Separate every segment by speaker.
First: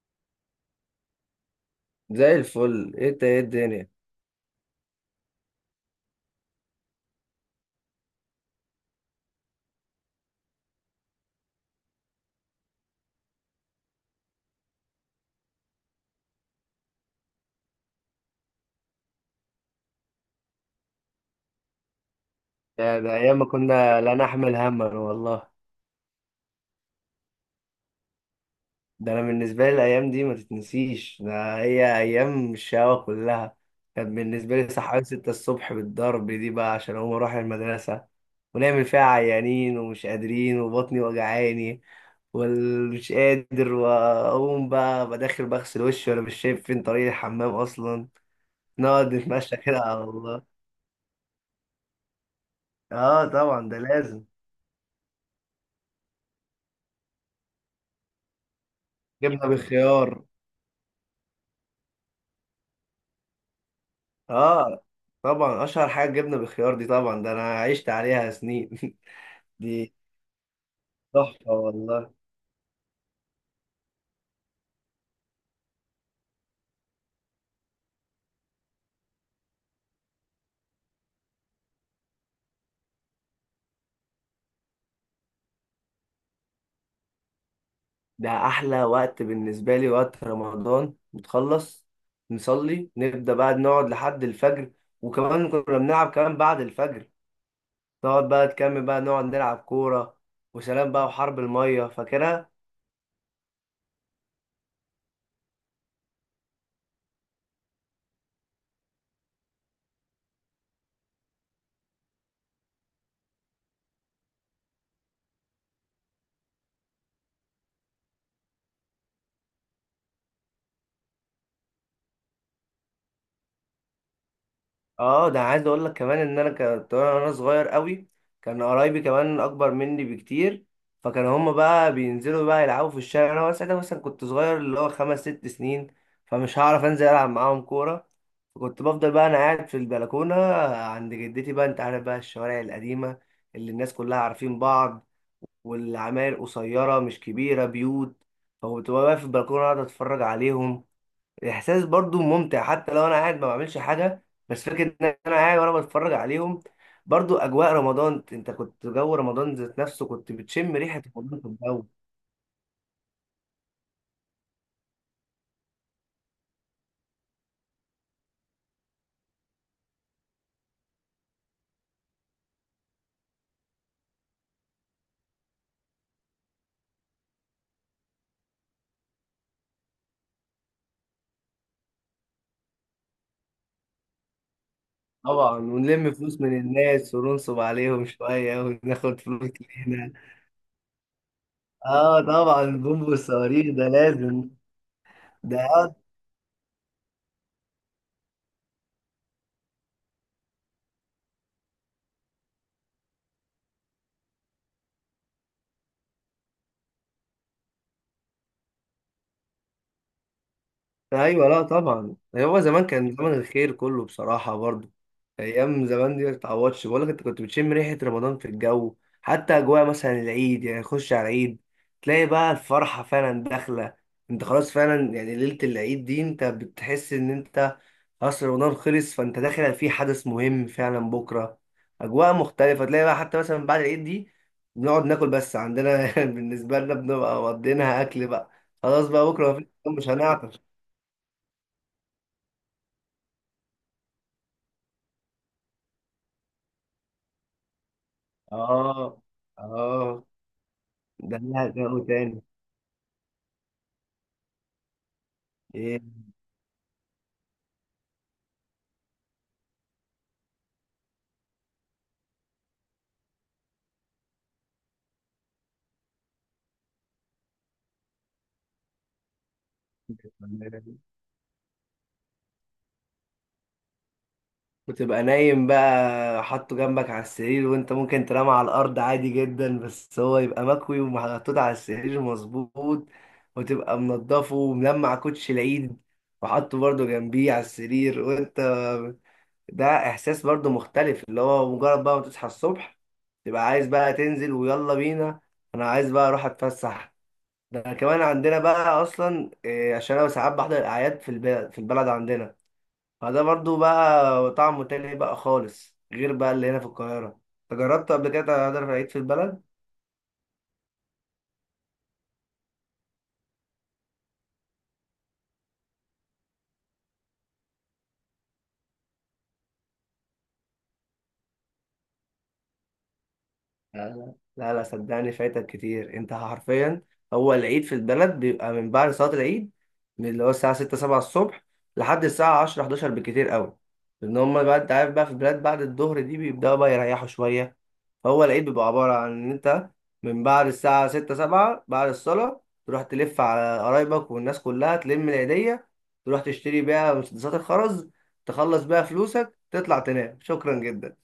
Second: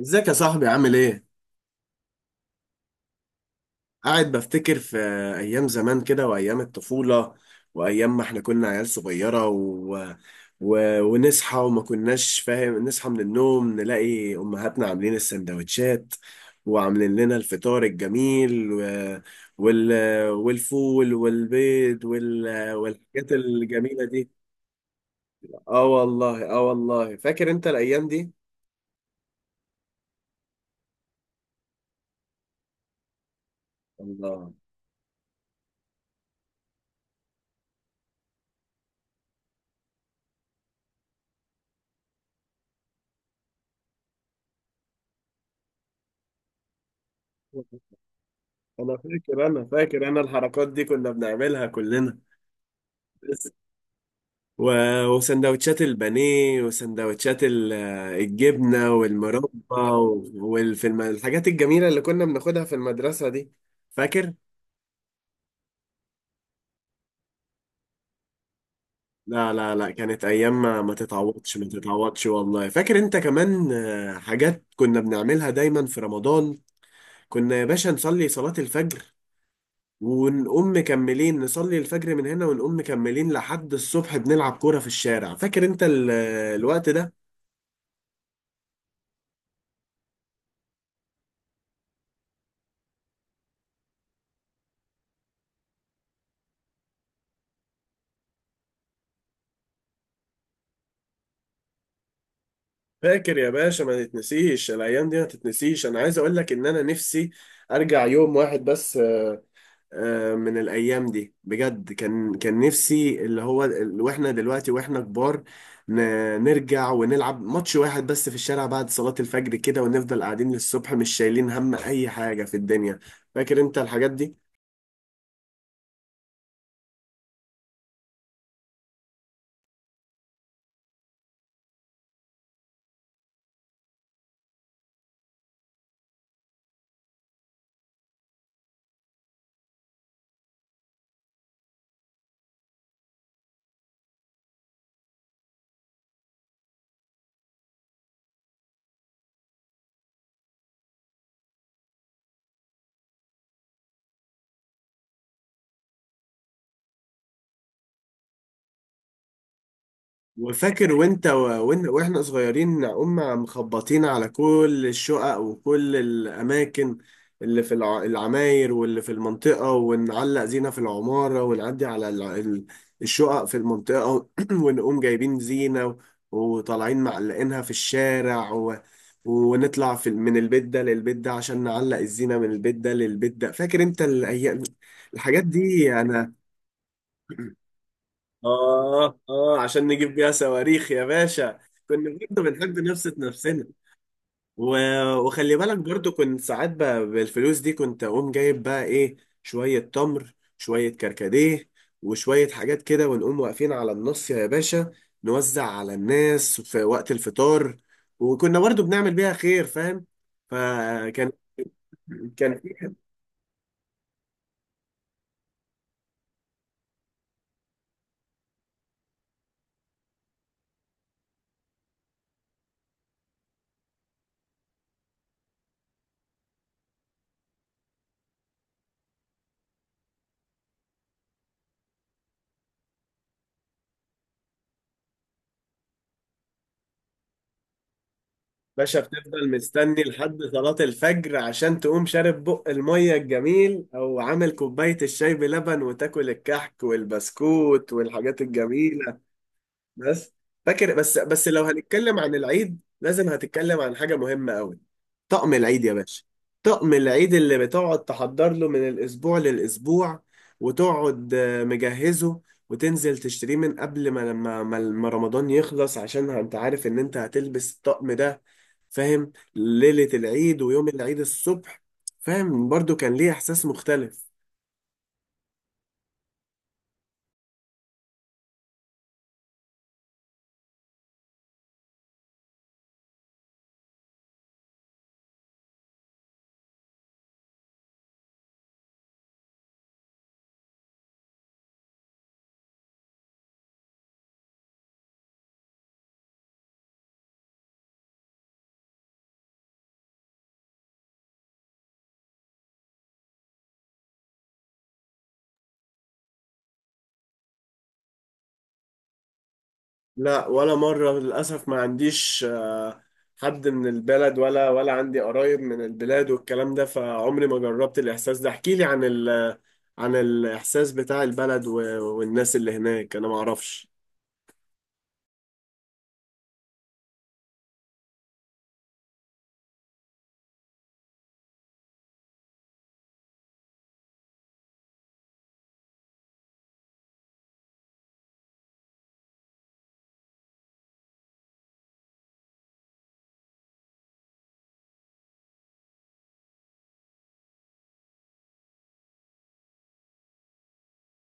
Speaker 1: ازيك يا صاحبي؟ عامل ايه؟
Speaker 2: زي الفل. ايه ده، ايه الدنيا.
Speaker 1: قاعد بفتكر في ايام زمان كده وايام الطفولة وايام ما احنا كنا عيال صغيرة و... و... ونصحى، وما كناش فاهم. نصحى من النوم نلاقي امهاتنا عاملين السندوتشات وعاملين لنا الفطار الجميل و... وال... والفول والبيض وال...
Speaker 2: ده
Speaker 1: والحاجات
Speaker 2: ايام ما كنا
Speaker 1: الجميلة
Speaker 2: لا
Speaker 1: دي.
Speaker 2: نحمل هما والله.
Speaker 1: اه والله، اه والله، فاكر انت الايام دي؟
Speaker 2: ده انا بالنسبه لي الايام دي ما تتنسيش، ده هي ايام الشقاوه كلها. كانت
Speaker 1: الله.
Speaker 2: بالنسبه لي صحيان 6 الصبح بالضرب دي بقى عشان اقوم اروح المدرسه، ونعمل فيها عيانين ومش قادرين وبطني وجعاني ومش قادر، واقوم بقى بداخل بغسل وشي وانا مش شايف فين طريق الحمام اصلا،
Speaker 1: انا
Speaker 2: نقعد
Speaker 1: فاكر
Speaker 2: نتمشى
Speaker 1: انا
Speaker 2: كده على
Speaker 1: فاكر انا
Speaker 2: الله.
Speaker 1: الحركات دي كنا بنعملها كلنا.
Speaker 2: اه طبعا ده لازم.
Speaker 1: و- وسندوتشات البانيه وسندوتشات الجبنة
Speaker 2: جبنه
Speaker 1: والمربى،
Speaker 2: بالخيار.
Speaker 1: وفي الحاجات الجميلة اللي كنا بناخدها في المدرسة دي، فاكر؟
Speaker 2: اه طبعا، اشهر حاجه الجبنه بالخيار دي، طبعا ده انا عشت عليها سنين
Speaker 1: لا لا لا
Speaker 2: دي
Speaker 1: كانت أيام ما ما
Speaker 2: تحفه
Speaker 1: تتعوضش ما
Speaker 2: والله.
Speaker 1: تتعوضش، والله. فاكر أنت كمان حاجات كنا بنعملها دايما في رمضان؟ كنا يا باشا نصلي صلاة الفجر ونقوم مكملين. نصلي الفجر من هنا ونقوم مكملين لحد الصبح بنلعب كورة في الشارع. فاكر أنت الوقت ده؟
Speaker 2: ده احلى وقت بالنسبه لي وقت رمضان، نتخلص نصلي نبدا بقى نقعد لحد الفجر، وكمان كنا بنلعب كمان بعد الفجر، نقعد بقى تكمل بقى نقعد نلعب كوره وسلام بقى، وحرب الميه فاكرها.
Speaker 1: فاكر يا باشا؟ ما تتنسيش الايام دي، ما تتنسيش. انا عايز اقول لك ان انا نفسي ارجع يوم واحد بس من الايام دي بجد. كان كان نفسي، اللي هو واحنا دلوقتي واحنا كبار، ن- نرجع ونلعب ماتش واحد بس في الشارع بعد صلاة الفجر كده، ونفضل قاعدين للصبح مش شايلين هم اي حاجة في الدنيا. فاكر انت الحاجات دي؟
Speaker 2: اه ده عايز اقول لك كمان ان انا كنت وانا صغير قوي، كان قرايبي كمان اكبر مني بكتير، فكان هما بقى بينزلوا بقى يلعبوا في الشارع. انا ساعتها مثلا كنت صغير، اللي هو خمس ست سنين، فمش هعرف انزل العب معاهم كوره. فكنت بفضل بقى انا قاعد في البلكونه عند جدتي. بقى انت عارف بقى الشوارع القديمه اللي الناس كلها عارفين بعض، والعماير قصيره مش كبيره بيوت، فكنت بقى واقف في البلكونه اقعد اتفرج عليهم. احساس برضو ممتع حتى لو انا قاعد ما بعملش حاجه، بس فكره ان انا قاعد وانا بتفرج عليهم، برضو اجواء رمضان. انت كنت جو رمضان ذات نفسه كنت بتشم
Speaker 1: وفاكر
Speaker 2: ريحه
Speaker 1: وانت
Speaker 2: رمضان في الجو.
Speaker 1: واحنا صغيرين مخبطين على كل الشقق وكل الأماكن اللي في العماير واللي في المنطقة، ونعلق زينة في العمارة، ونعدي على الشقق في المنطقة، ونقوم جايبين زينة وطالعين معلقينها في الشارع ونطلع من البيت ده للبيت ده عشان نعلق الزينة من البيت ده للبيت ده. فاكر انت الأيام، الحاجات
Speaker 2: طبعا،
Speaker 1: دي؟
Speaker 2: ونلم
Speaker 1: أنا
Speaker 2: فلوس من الناس وننصب عليهم شويه
Speaker 1: آه
Speaker 2: وناخد فلوس
Speaker 1: آه،
Speaker 2: من
Speaker 1: عشان
Speaker 2: هنا.
Speaker 1: نجيب بيها صواريخ يا باشا. كنا
Speaker 2: اه
Speaker 1: برضه
Speaker 2: طبعا
Speaker 1: بنحب
Speaker 2: بومبو
Speaker 1: نبسط نفسنا
Speaker 2: الصواريخ ده لازم.
Speaker 1: و... وخلي
Speaker 2: ده
Speaker 1: بالك برضه كنت ساعات بالفلوس دي كنت أقوم جايب بقى إيه؟ شوية تمر، شوية كركديه، وشوية حاجات كده، ونقوم واقفين على النص يا باشا نوزع على الناس في وقت الفطار، وكنا برضه بنعمل بيها خير، فاهم؟ فكان
Speaker 2: ايوه، لا طبعا، يعني
Speaker 1: كان
Speaker 2: هو زمان كان زمن الخير كله بصراحه برضو. ايام زمان دي ما تتعوضش، بقول لك انت كنت بتشم ريحه رمضان في الجو. حتى اجواء مثلا العيد، يعني خش على العيد تلاقي بقى الفرحه فعلا داخله. انت خلاص فعلا يعني ليله العيد دي انت بتحس ان انت خلاص رمضان خلص، فانت داخل في حدث مهم فعلا بكره، اجواء مختلفه. تلاقي بقى حتى مثلا بعد العيد دي بنقعد ناكل. بس عندنا بالنسبه لنا بنبقى مقضينها اكل بقى.
Speaker 1: باشا
Speaker 2: خلاص بقى
Speaker 1: بتفضل
Speaker 2: بكره
Speaker 1: مستني
Speaker 2: مش
Speaker 1: لحد
Speaker 2: هنعطش.
Speaker 1: صلاة الفجر عشان تقوم شارب بق المية الجميل، أو عامل كوباية الشاي بلبن، وتاكل الكحك والبسكوت والحاجات الجميلة.
Speaker 2: اه. اه.
Speaker 1: بس فاكر، بس
Speaker 2: ده
Speaker 1: بس لو
Speaker 2: لها جو
Speaker 1: هنتكلم عن
Speaker 2: تاني.
Speaker 1: العيد لازم هتتكلم عن حاجة مهمة قوي. طقم العيد يا
Speaker 2: ايه.
Speaker 1: باشا. طقم العيد اللي بتقعد تحضر له من الأسبوع للأسبوع، وتقعد مجهزه، وتنزل تشتريه من قبل ما لما ما ما رمضان يخلص، عشان انت عارف ان انت هتلبس الطقم ده، فاهم؟ ليلة العيد ويوم العيد الصبح، فاهم؟ برضو كان ليه إحساس مختلف.
Speaker 2: وتبقى نايم بقى حاطه جنبك على السرير وانت ممكن تنام على الارض عادي جدا، بس هو يبقى مكوي ومحطوط على السرير مظبوط، وتبقى منضفه وملمع كوتش العيد وحاطه برضه جنبيه على السرير. وانت ده احساس برضه مختلف، اللي هو مجرد بقى ما تصحى الصبح تبقى عايز بقى تنزل، ويلا بينا انا عايز بقى اروح اتفسح. ده كمان عندنا بقى اصلا إيه، عشان انا ساعات بحضر الاعياد في البلد، في البلد عندنا. فده برضو بقى طعمه تاني بقى خالص، غير بقى اللي هنا في القاهره. انت جربت قبل كده تحضر العيد في البلد؟
Speaker 1: لا، مرة، للأسف ما عنديش حد من البلد، ولا عندي قرايب من البلاد والكلام ده، فعمري ما جربت الإحساس ده. احكي لي عن ال عن الإحساس بتاع البلد والناس اللي هناك، أنا ما أعرفش.
Speaker 2: لا لا لا لا، صدقني فايتك كتير انت حرفيا. هو العيد في البلد بيبقى من بعد صلاه العيد، من اللي هو الساعه 6 7 الصبح لحد الساعه 10 11 بالكتير قوي. لان هم بقى انت عارف بقى في البلاد بعد الظهر دي بيبداوا بقى يريحوا شويه. هو العيد بيبقى عبارة عن إن أنت من بعد الساعة ستة سبعة بعد الصلاة تروح تلف على قرايبك والناس كلها، تلم العيدية، تروح تشتري بيها مسدسات الخرز، تخلص بيها فلوسك، تطلع تنام. شكرا جدا.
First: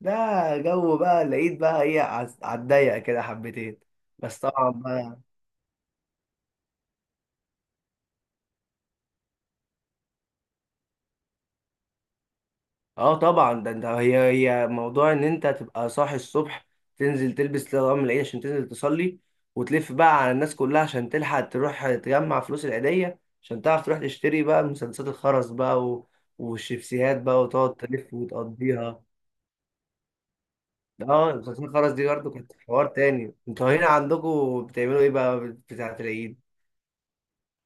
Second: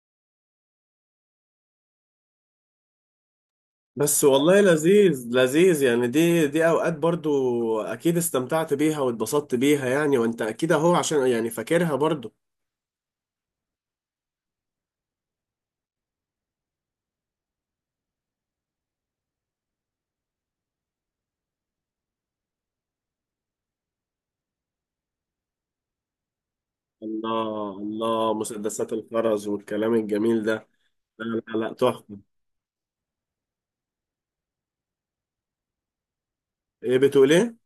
Speaker 2: ده جو بقى العيد بقى إيه، على الضيق كده حبتين.
Speaker 1: بس
Speaker 2: بس
Speaker 1: والله
Speaker 2: طبعا بقى،
Speaker 1: لذيذ، لذيذ يعني. دي أوقات برضو أكيد استمتعت بيها واتبسطت بيها يعني، وأنت أكيد أهو عشان يعني فاكرها برضو.
Speaker 2: اه طبعا ده انت هي موضوع ان انت تبقى صاحي الصبح، تنزل تلبس لغم العيد عشان تنزل تصلي، وتلف بقى على الناس كلها عشان تلحق تروح تجمع فلوس العيدية، عشان تعرف تروح تشتري بقى مسدسات الخرز بقى، و... والشيبسيهات بقى، وتقعد
Speaker 1: الله،
Speaker 2: تلف
Speaker 1: الله، مسدسات
Speaker 2: وتقضيها.
Speaker 1: الخرز والكلام الجميل ده. لا
Speaker 2: اه،
Speaker 1: لا
Speaker 2: مسدسات
Speaker 1: لا
Speaker 2: الخرز دي
Speaker 1: تحفة.
Speaker 2: برضه كانت حوار تاني. انتوا هنا عندكم بتعملوا ايه بقى بتاعة العيد؟
Speaker 1: إيه؟ بتقول إيه؟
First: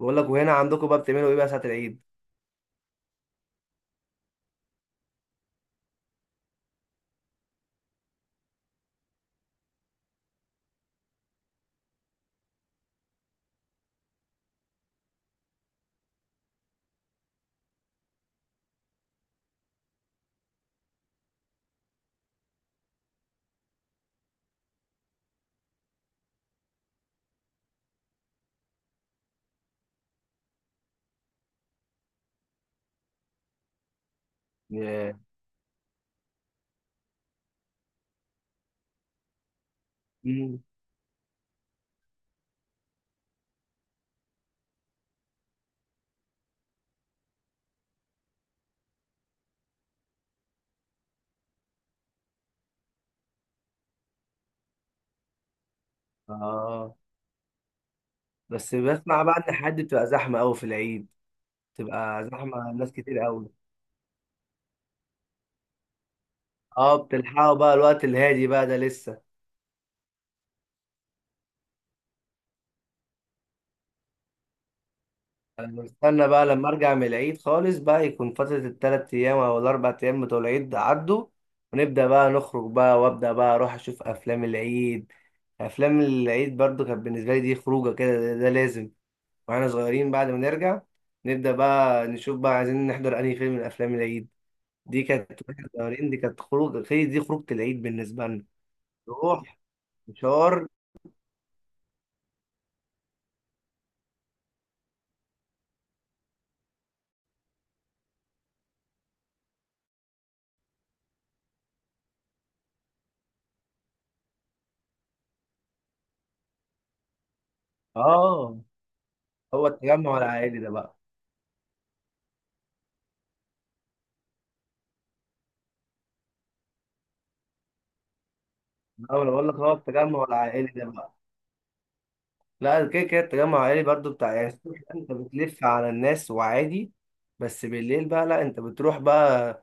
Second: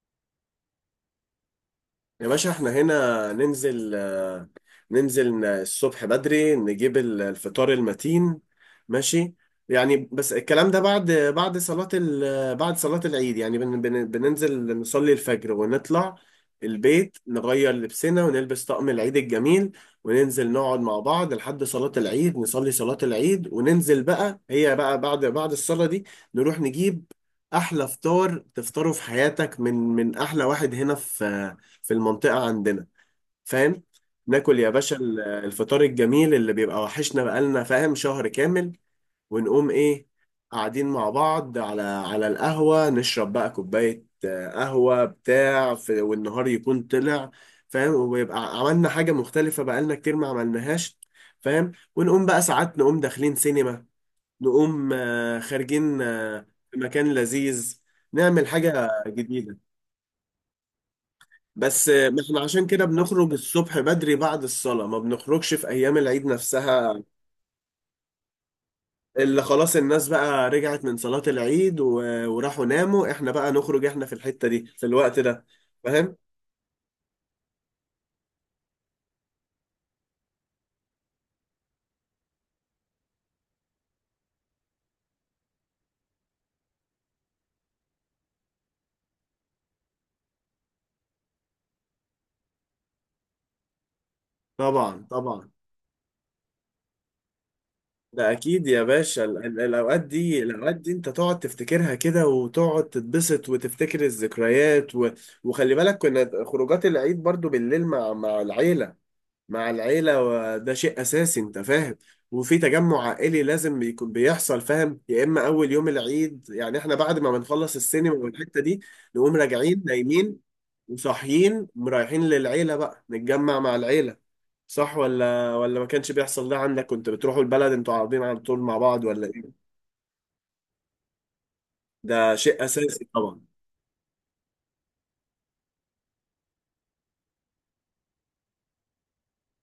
Speaker 2: بقول لك وهنا عندكم بقى بتعملوا ايه بقى ساعة العيد؟
Speaker 1: يا باشا احنا هنا ننزل، ننزل الصبح بدري نجيب الفطار المتين، ماشي؟ يعني بس الكلام ده بعد بعد صلاة ال بعد صلاة العيد يعني. بن بن بننزل نصلي الفجر، ونطلع البيت نغير لبسنا ونلبس طقم العيد الجميل، وننزل نقعد مع بعض لحد صلاة العيد، نصلي صلاة العيد وننزل بقى. هي بقى بعد الصلاة دي نروح نجيب أحلى فطار تفطره في حياتك، من أحلى واحد هنا في المنطقة عندنا، فاهم؟ ناكل يا باشا
Speaker 2: ياه.
Speaker 1: الفطار الجميل اللي بيبقى وحشنا بقالنا، فاهم، شهر كامل. ونقوم ايه؟
Speaker 2: مم.
Speaker 1: قاعدين مع بعض على القهوة، نشرب بقى كوباية قهوة بتاع في، والنهار يكون طلع، فاهم؟ ويبقى عملنا حاجة مختلفة بقالنا كتير ما عملناهاش، فاهم؟ ونقوم بقى ساعات نقوم داخلين سينما، نقوم خارجين في
Speaker 2: اه.
Speaker 1: مكان لذيذ، نعمل
Speaker 2: بس
Speaker 1: حاجة
Speaker 2: بسمع بقى ان
Speaker 1: جديدة.
Speaker 2: حد بتبقى زحمة قوي في العيد،
Speaker 1: بس ما
Speaker 2: تبقى
Speaker 1: احنا عشان
Speaker 2: زحمة
Speaker 1: كده
Speaker 2: ناس كتير
Speaker 1: بنخرج
Speaker 2: قوي.
Speaker 1: الصبح بدري بعد الصلاة، ما بنخرجش في أيام العيد
Speaker 2: اه
Speaker 1: نفسها،
Speaker 2: بتلحقوا بقى الوقت الهادي بقى ده لسه.
Speaker 1: اللي خلاص الناس بقى رجعت من صلاة العيد وراحوا ناموا. احنا بقى نخرج احنا في الحتة دي في الوقت ده،
Speaker 2: انا
Speaker 1: فاهم؟
Speaker 2: بستنى بقى لما ارجع من العيد خالص بقى، يكون فترة التلات ايام او الاربع ايام بتوع العيد ده عدوا، ونبدأ بقى نخرج بقى، وابدأ بقى اروح اشوف افلام العيد. افلام العيد برضو كانت بالنسبة لي دي خروجة كده، ده لازم. واحنا صغيرين بعد ما نرجع نبدأ بقى نشوف بقى عايزين نحضر انهي فيلم من افلام العيد. دي
Speaker 1: طبعا،
Speaker 2: كانت
Speaker 1: طبعا.
Speaker 2: واحنا صغيرين دي كانت خروج، دي خروجة العيد بالنسبة
Speaker 1: ده
Speaker 2: لنا.
Speaker 1: أكيد يا باشا
Speaker 2: نروح
Speaker 1: الأوقات دي،
Speaker 2: مشوار.
Speaker 1: الأوقات دي أنت تقعد تفتكرها كده وتقعد تتبسط وتفتكر الذكريات وخلي بالك كنا خروجات العيد برضو بالليل مع العيلة. مع العيلة، وده شيء أساسي أنت فاهم. وفي تجمع عائلي لازم يكون بيحصل، فاهم؟ يا إما أول يوم العيد يعني، إحنا بعد ما بنخلص السينما
Speaker 2: اه.
Speaker 1: والحتة دي نقوم
Speaker 2: هو
Speaker 1: راجعين
Speaker 2: التجمع
Speaker 1: نايمين،
Speaker 2: العائلي ده بقى،
Speaker 1: وصاحيين رايحين للعيلة بقى نتجمع مع العيلة. صح ولا ما كانش بيحصل ده عندك؟ كنت بتروحوا البلد أنتوا، قاعدين على طول مع بعض، ولا
Speaker 2: انا بقول لك
Speaker 1: إيه؟
Speaker 2: هو التجمع العائلي ده بقى،
Speaker 1: ده شيء
Speaker 2: لا كده
Speaker 1: أساسي
Speaker 2: كده.
Speaker 1: طبعا.
Speaker 2: التجمع العائلي برضو بتاع يعني الصبح انت بتلف على الناس وعادي، بس بالليل بقى لا انت بتروح بقى.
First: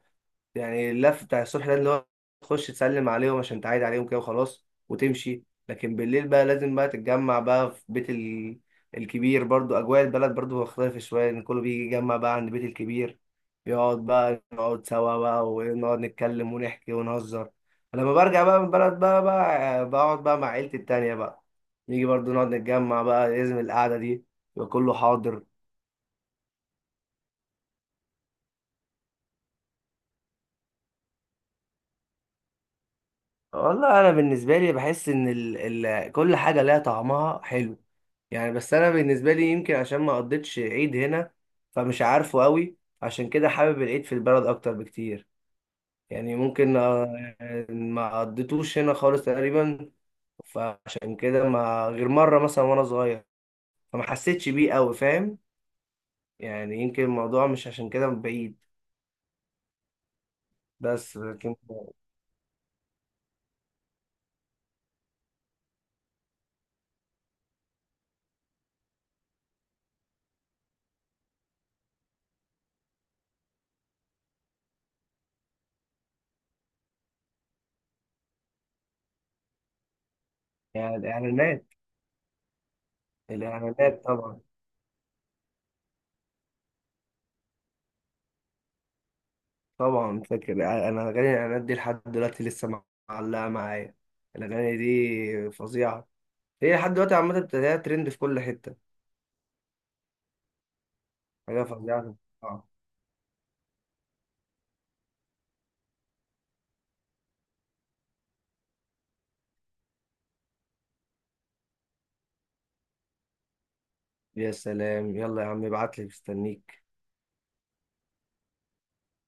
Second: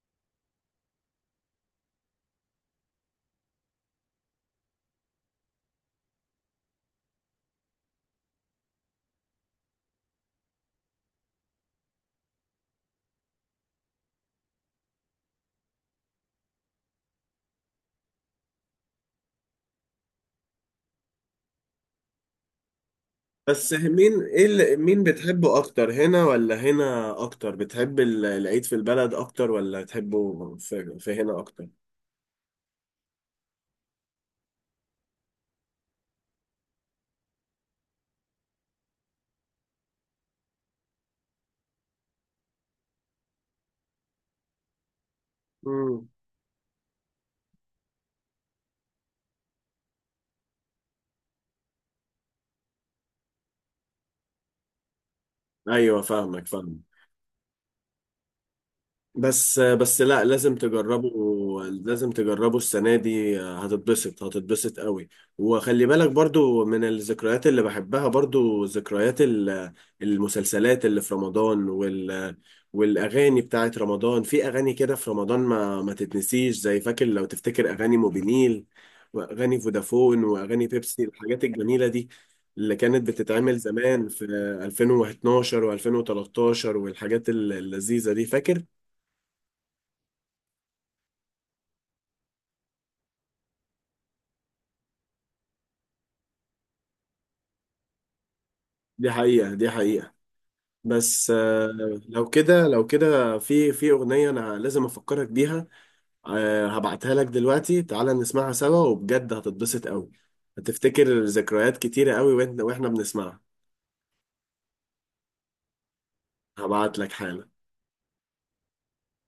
Speaker 2: يعني اللف بتاع الصبح ده اللي هو تخش تسلم عليهم عشان تعايد عليهم كده وخلاص وتمشي، لكن بالليل بقى لازم بقى تتجمع بقى في بيت ال... الكبير. برضو أجواء البلد برضو مختلفة شوية إن كله بيجي يجمع بقى عند بيت الكبير، يقعد بقى نقعد سوا بقى ونقعد نتكلم ونحكي ونهزر. لما برجع بقى من البلد بقى، بقى بقعد بقى مع عيلتي التانية بقى، نيجي برضو نقعد نتجمع بقى، لازم
Speaker 1: بس
Speaker 2: القعدة
Speaker 1: مين،
Speaker 2: دي.
Speaker 1: إيه
Speaker 2: يبقى كله
Speaker 1: مين
Speaker 2: حاضر.
Speaker 1: بتحبه أكتر، هنا ولا هنا أكتر؟ بتحب العيد في البلد أكتر، ولا تحبه في هنا أكتر؟
Speaker 2: والله انا بالنسبه لي بحس ان ال كل حاجه لها طعمها حلو، يعني. بس انا بالنسبه لي يمكن عشان ما قضيتش عيد هنا، فمش عارفه قوي، عشان كده حابب العيد في البلد اكتر بكتير.
Speaker 1: مم.
Speaker 2: يعني ممكن آه، ما قضيتوش هنا خالص تقريبا، فعشان كده ما غير مره مثلا وانا صغير فما حسيتش بيه قوي، فاهم؟
Speaker 1: ايوه، فاهمك
Speaker 2: يعني
Speaker 1: فاهمك
Speaker 2: يمكن الموضوع مش عشان كده بعيد،
Speaker 1: بس لا، لازم تجربه.
Speaker 2: بس لكن.
Speaker 1: لازم تجربه السنة دي، هتتبسط، هتتبسط قوي. وخلي بالك برضو من الذكريات اللي بحبها برضو ذكريات المسلسلات اللي في رمضان والأغاني بتاعت رمضان. في أغاني كده في رمضان ما تتنسيش، زي، فاكر لو تفتكر، أغاني موبينيل وأغاني فودافون وأغاني
Speaker 2: يعني
Speaker 1: بيبسي، الحاجات
Speaker 2: الاعلانات.
Speaker 1: الجميلة دي اللي كانت بتتعمل
Speaker 2: الاعلانات
Speaker 1: زمان في
Speaker 2: طبعا.
Speaker 1: 2012 و2013، والحاجات اللذيذة دي، فاكر؟
Speaker 2: طبعا فاكر، يعني انا اغاني الاعلانات دي لحد دلوقتي لسه معلقه معايا. الاغاني دي فظيعه، هي لحد دلوقتي عامه بتلاقيها ترند في كل حته.
Speaker 1: دي حقيقة، دي حقيقة. بس
Speaker 2: حاجه فظيعه.
Speaker 1: لو كده،
Speaker 2: آه.
Speaker 1: لو كده، في أغنية أنا لازم أفكرك بيها. هبعتها لك دلوقتي، تعالى نسمعها سوا وبجد هتتبسط قوي، هتفتكر ذكريات كتيرة قوي وإحنا بنسمعها.
Speaker 2: يا سلام، يلا يا عم ابعت لي، مستنيك.
Speaker 1: هبعت لك حالا.